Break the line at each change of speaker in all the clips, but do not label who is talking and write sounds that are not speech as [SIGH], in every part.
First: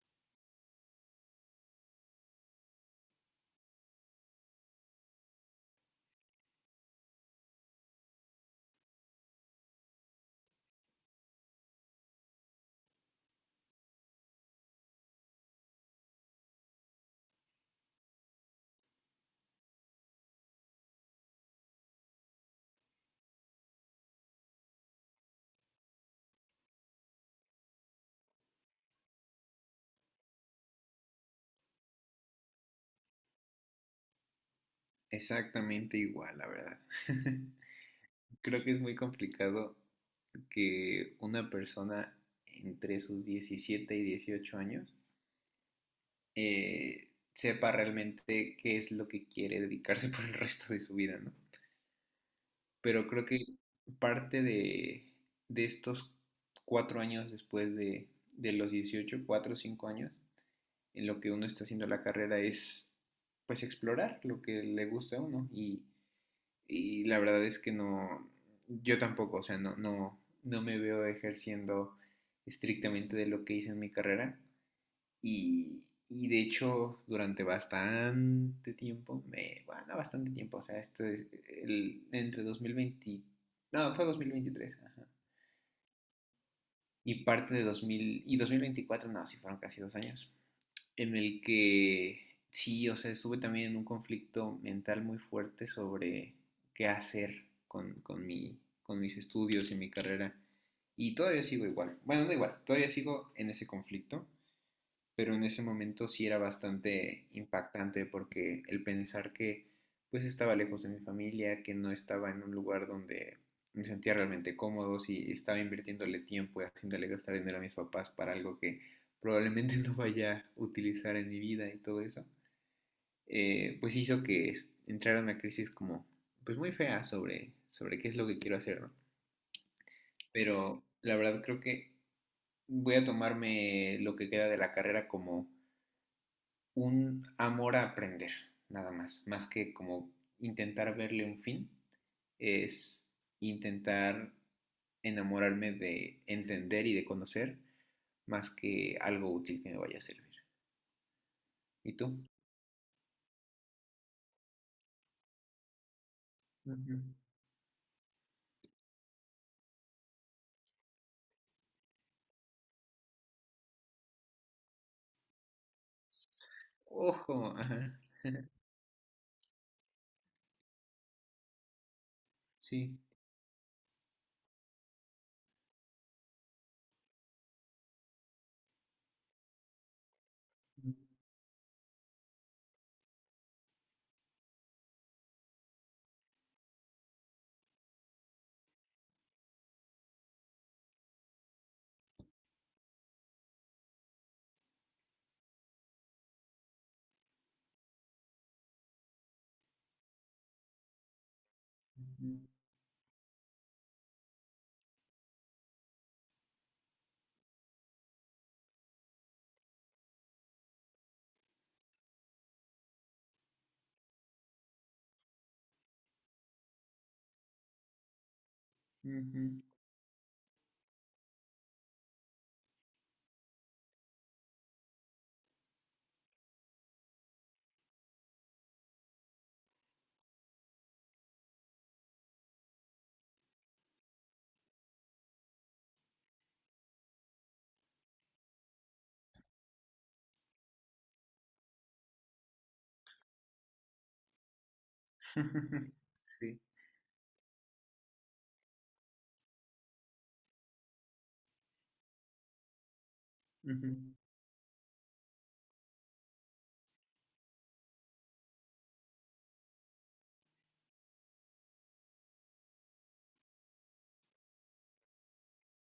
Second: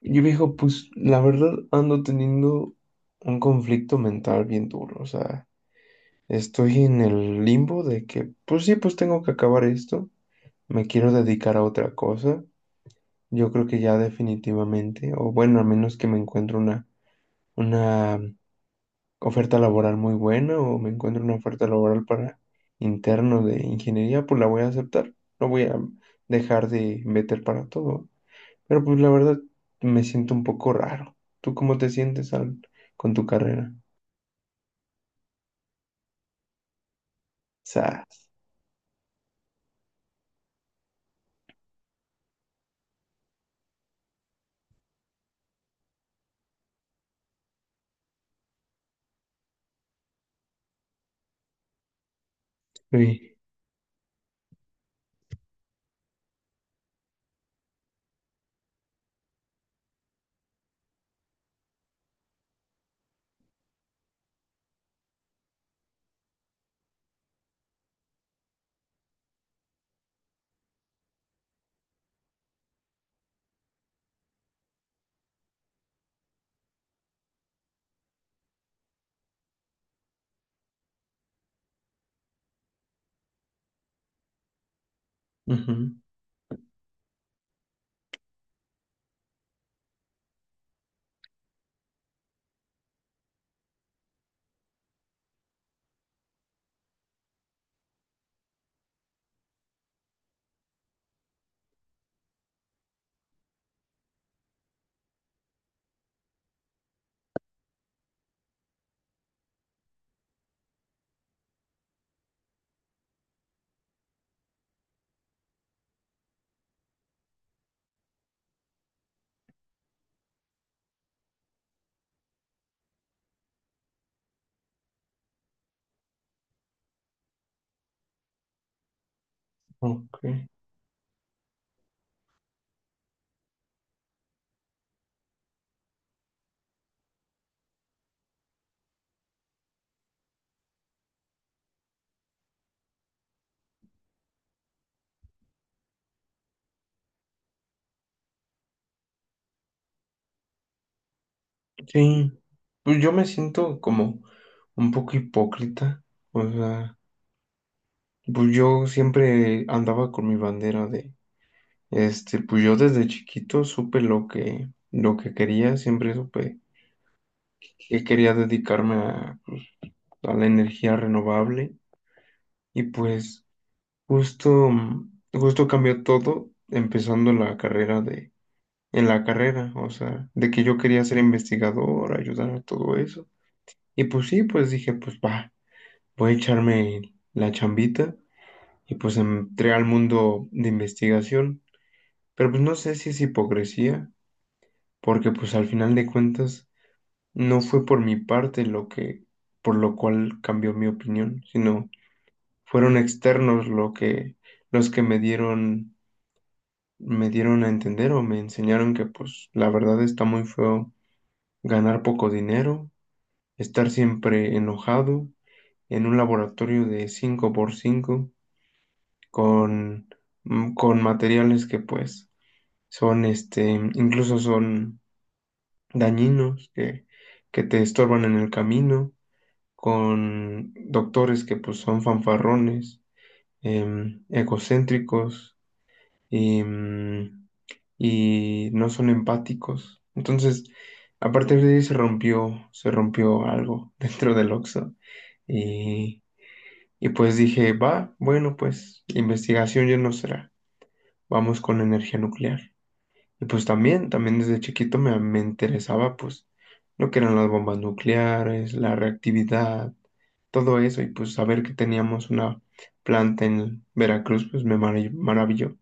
Y viejo, pues la verdad ando teniendo un conflicto mental bien duro. O sea, estoy en el limbo de que, pues sí, pues tengo que acabar esto, me quiero dedicar a otra cosa. Yo creo que ya definitivamente, o bueno, a menos que me encuentre una oferta laboral muy buena o me encuentre una oferta laboral para interno de ingeniería, pues la voy a aceptar, no voy a dejar de meter para todo. Pero pues la verdad me siento un poco raro. ¿Tú cómo te sientes con tu carrera?
Exactamente igual, la verdad. [LAUGHS]
Sas.
Creo que es muy complicado que una persona entre sus 17 y 18 años sepa realmente qué es lo que quiere dedicarse [LAUGHS] por el resto de su vida, ¿no? Pero creo
Sí.
que parte de estos 4 años después de los 18, 4 o 5 años, en lo que uno está haciendo la carrera es pues explorar lo que le gusta a uno y la verdad es que no, yo tampoco, o sea, no, no, no me veo ejerciendo estrictamente de lo que hice en mi carrera. Y, y de hecho, durante bastante tiempo, bueno, bastante tiempo, o sea, esto es entre 2020, no, fue 2023, ajá.
Ujú.
Y parte de 2000 y 2024, no, sí fueron casi 2 años en el que sí, o sea, estuve también en un conflicto mental muy fuerte sobre qué hacer con mis estudios y mi carrera. Y todavía sigo igual. Bueno, no igual, todavía sigo en ese conflicto, pero en ese momento sí era bastante impactante porque el pensar que pues estaba lejos de mi familia, que no estaba en un lugar donde me sentía realmente cómodo, si estaba invirtiéndole tiempo y haciéndole gastar dinero a mis papás para algo que probablemente [LAUGHS] no vaya a utilizar en mi vida y todo eso, pues hizo que entrara una crisis como pues muy fea sobre qué es lo que quiero hacer, ¿no?
Ok.
Pero la verdad creo que voy a tomarme lo que queda de la carrera como un amor a aprender, nada más, más que como intentar verle un fin, es intentar enamorarme de entender y de conocer más que algo útil que me vaya a servir. ¿Y tú?
Sí. Pues yo me siento como un poco hipócrita. O sea,
Ujú.
pues yo siempre andaba con mi bandera de, pues yo desde chiquito supe lo que quería, siempre supe
Ojo, ajá,
que quería dedicarme a la energía renovable. Y
sí.
pues justo, justo cambió todo empezando en la carrera. O sea, de que yo quería ser investigador, ayudar a todo eso. Y pues sí, pues dije, pues va, voy a echarme la chambita y pues entré al mundo de investigación. Pero pues no sé si es hipocresía, porque pues al final de cuentas no fue por mi parte por lo cual cambió mi opinión, sino
Ujú,
fueron externos los que me dieron a entender o me enseñaron que pues la verdad está muy feo ganar poco dinero, estar siempre enojado en un laboratorio de cinco por cinco
ujú.
con, con materiales que pues son incluso son dañinos, que te estorban en el camino, con doctores que pues son fanfarrones, egocéntricos, em, y no son empáticos. Entonces, a partir de ahí se rompió algo [LAUGHS] dentro del Oxxo.
[LAUGHS]
Y,
Sí,
y pues dije, va, bueno, pues investigación ya no será. Vamos con la energía nuclear. Y pues también,
ujú,
también desde chiquito me interesaba pues lo que eran las bombas nucleares, la reactividad, todo eso. Y pues saber que teníamos una planta en Veracruz, pues me maravilló.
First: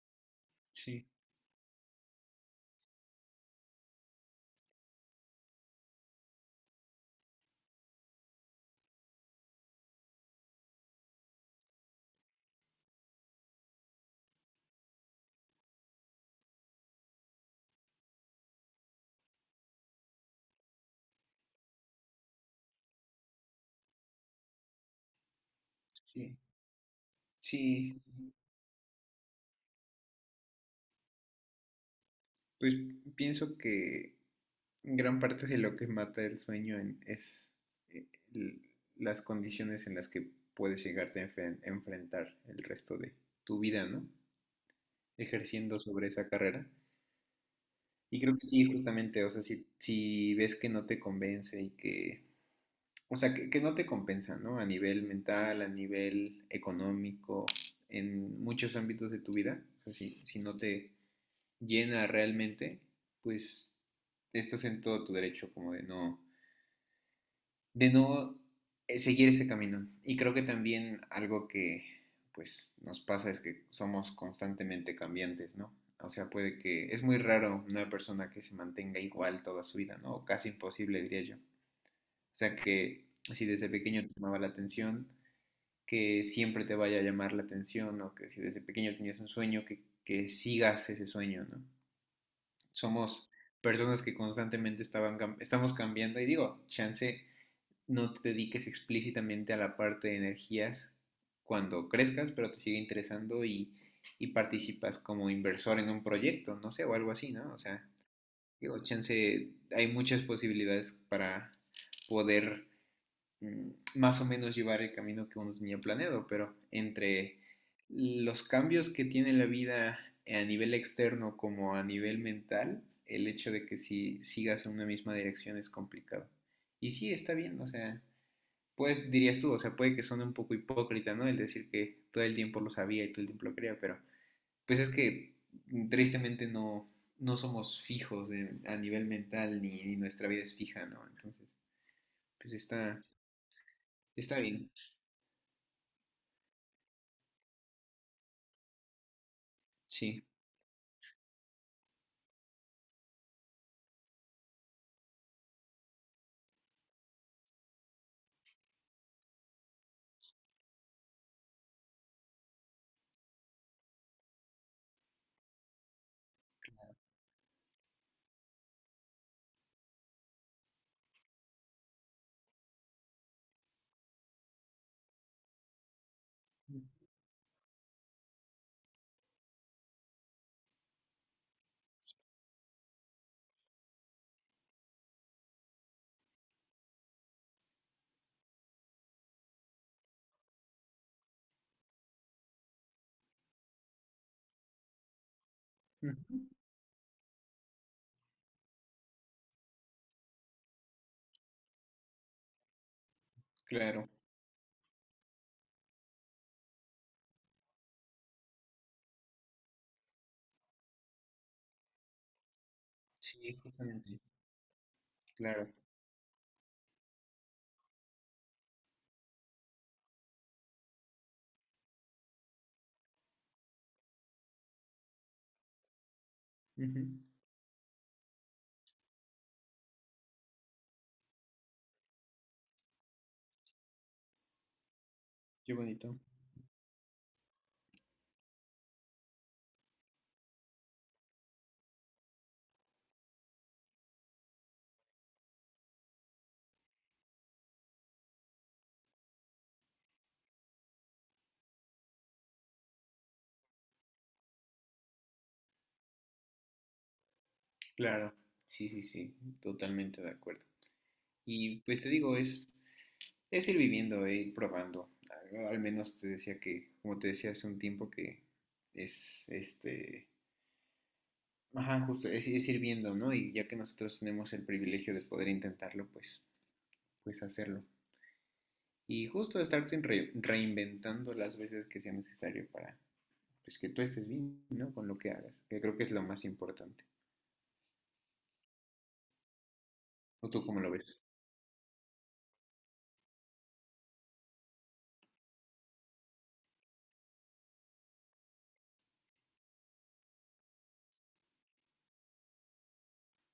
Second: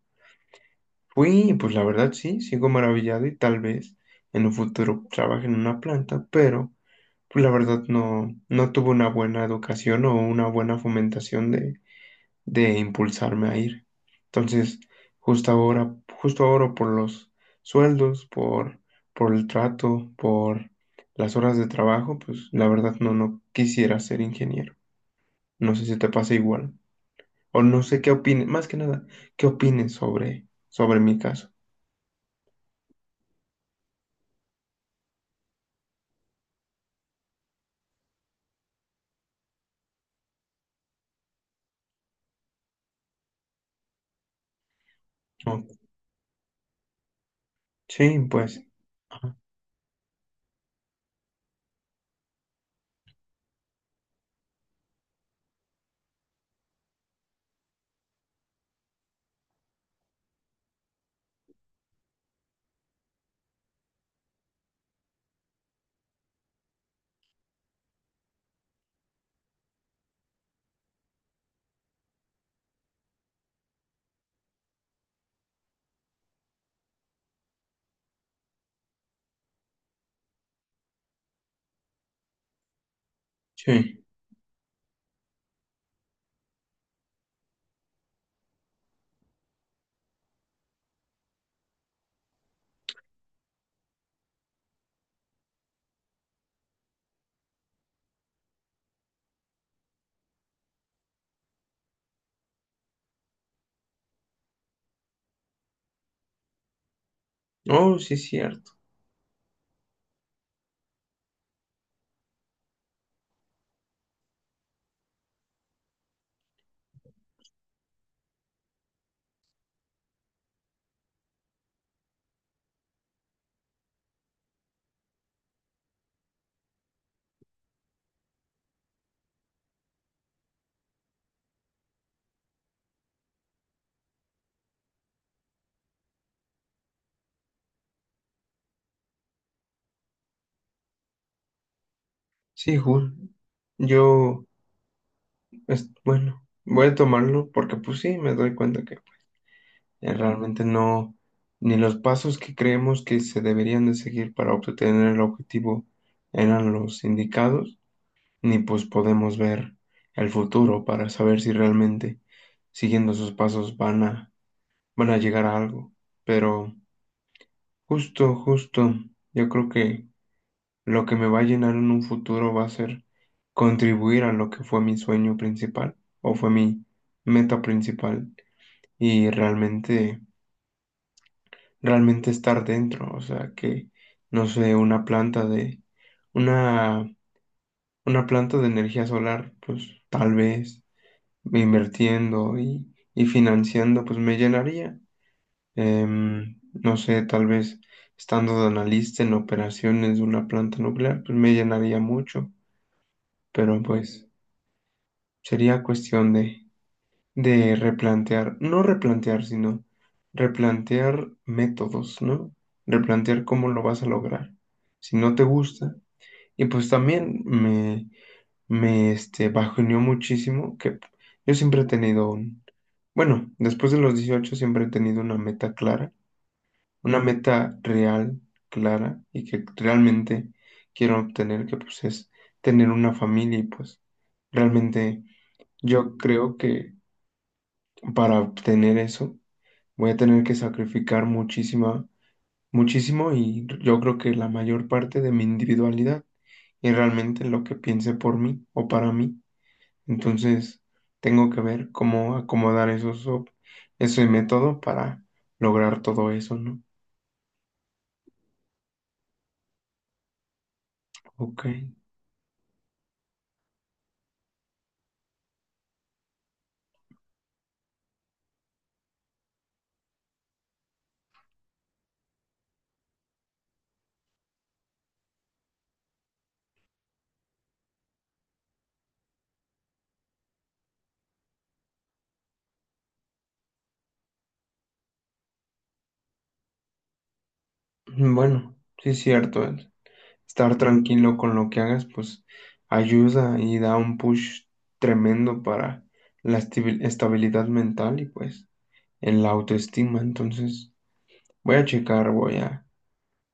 sí,
Fui, pues la verdad sí, sigo maravillado y tal vez en un futuro trabaje en una planta, pero pues la verdad no, no tuve una buena educación o una buena fomentación de impulsarme a ir. Entonces, justo ahora, justo ahora por los sueldos, por el trato, por las horas de trabajo, pues la verdad no, no quisiera ser ingeniero. No sé si te pasa
sí,
igual. O no sé
sí.
qué opines, más que nada, qué opines sobre, sobre mi caso.
Pues pienso que gran parte de lo que mata el sueño es eh, l- las condiciones en las que puedes llegarte a enfrentar el resto de tu vida, ¿no?
Ok.
Ejerciendo sobre esa carrera.
Sí,
Y creo que
pues,
sí, justamente, o
ajá,
sea, si ves que no te convence y que, o sea, que no te compensa, ¿no? A nivel mental, a nivel económico, en muchos ámbitos de tu vida, o sea, si no te llena realmente, pues estás en todo tu derecho como de no de no seguir ese camino. Y creo que también algo que pues nos pasa es que somos constantemente cambiantes, ¿no? O sea, puede que es muy raro una persona que se mantenga igual toda su vida, ¿no? O casi imposible, diría yo. O sea, que si desde pequeño
sí.
te llamaba la atención, que siempre te vaya a llamar la atención, o que si desde pequeño tenías un sueño, que sigas ese sueño, ¿no? Somos personas que constantemente estamos cambiando, y digo, chance no te dediques explícitamente a la parte de energías cuando crezcas, pero te sigue interesando y participas como inversor en un proyecto, no sé, o algo así, ¿no? O sea,
Oh, sí, es cierto.
digo, chance, hay muchas posibilidades para poder más o menos llevar el camino que uno tenía planeado, pero entre los cambios que tiene la vida a nivel externo como a nivel mental, el hecho de que si sigas en una misma dirección es complicado. Y sí, está bien, o sea, pues dirías tú, o sea, puede que suene un poco hipócrita, ¿no? El decir que todo el tiempo lo sabía y todo el tiempo lo quería, pero pues es que tristemente no somos fijos de, a nivel mental, ni, nuestra vida es fija, ¿no? Entonces, pues
Sí,
está,
Jul.
está
Yo,
bien,
es, bueno, voy a tomarlo porque pues sí, me doy cuenta que
sí.
realmente no, ni los pasos que creemos que se deberían de seguir para obtener el objetivo eran los indicados, ni pues podemos ver el futuro para saber si realmente siguiendo esos pasos van a, van a llegar a algo. Pero justo, justo, yo creo que... Lo que me va a llenar en un futuro va a ser contribuir a lo que fue mi sueño principal o fue mi meta principal y realmente, realmente estar dentro. O sea, que, no sé, una, una planta de energía solar, pues tal vez invirtiendo y financiando, pues me llenaría.
Ujú.
No sé, tal vez estando de analista en operaciones de una planta nuclear, pues me llenaría mucho, pero
Claro,
pues... Sería cuestión de replantear, no replantear, sino replantear métodos, ¿no? Replantear
sí,
cómo lo vas a
justamente,
lograr. Si no te
claro.
gusta. Y pues también me bajoneó muchísimo que yo siempre he tenido un, bueno, después de los 18 siempre he tenido una meta clara,
Ujú.
una meta real, clara, y que realmente quiero obtener, que pues es tener una familia y pues realmente
Qué
yo
bonito.
creo que para obtener eso, voy a tener que sacrificar muchísima, muchísimo y yo creo que la mayor parte de mi individualidad y realmente lo que piense por mí o para mí. Entonces, tengo que ver cómo acomodar ese método para lograr todo eso, ¿no?
Claro, sí, sí, sí, totalmente de acuerdo.
Ok.
Y pues te digo, es ir viviendo e ir probando. Al menos te decía que, como te decía hace un tiempo, que es este. Ajá, justo, es ir viendo, ¿no? Y ya que nosotros tenemos el privilegio de poder intentarlo, pues hacerlo. Y justo estarte reinventando las veces que sea necesario para, pues, que tú estés bien, ¿no? Con lo que hagas, que creo que es lo más importante.
Bueno, sí es cierto. El
¿O tú
Estar
cómo lo ves?
tranquilo con lo que hagas, pues ayuda y da un push tremendo para la estabilidad mental y pues en la autoestima. Entonces, voy a checar, voy a,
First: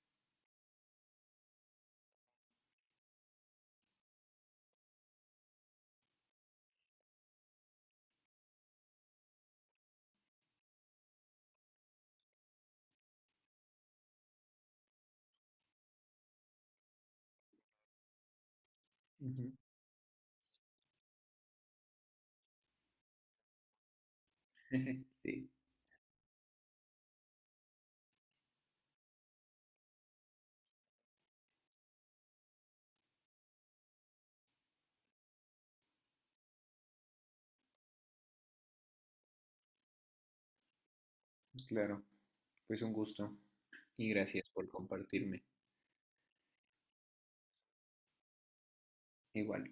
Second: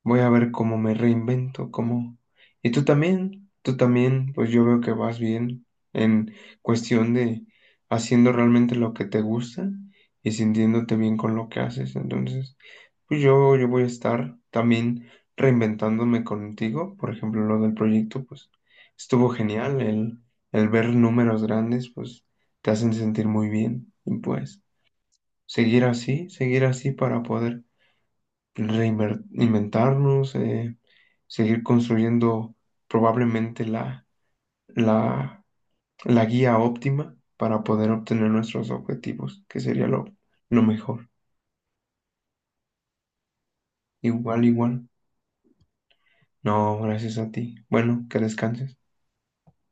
voy a ver cómo me reinvento, cómo... Y tú también, pues yo veo que vas bien en cuestión de haciendo realmente lo que te gusta y sintiéndote bien con lo que haces. Entonces, pues yo voy a estar también reinventándome contigo. Por ejemplo, lo del proyecto, pues estuvo
Ujú.
genial. El ver números grandes, pues te hacen sentir muy bien. Y pues
[LAUGHS] Sí,
seguir así para poder reinventarnos, seguir construyendo probablemente la, la, la guía óptima para poder obtener nuestros objetivos, que sería lo mejor.
claro. Pues un gusto, y
Igual,
gracias por
igual.
compartirme.
No, gracias a ti. Bueno, que descanses.
Igual.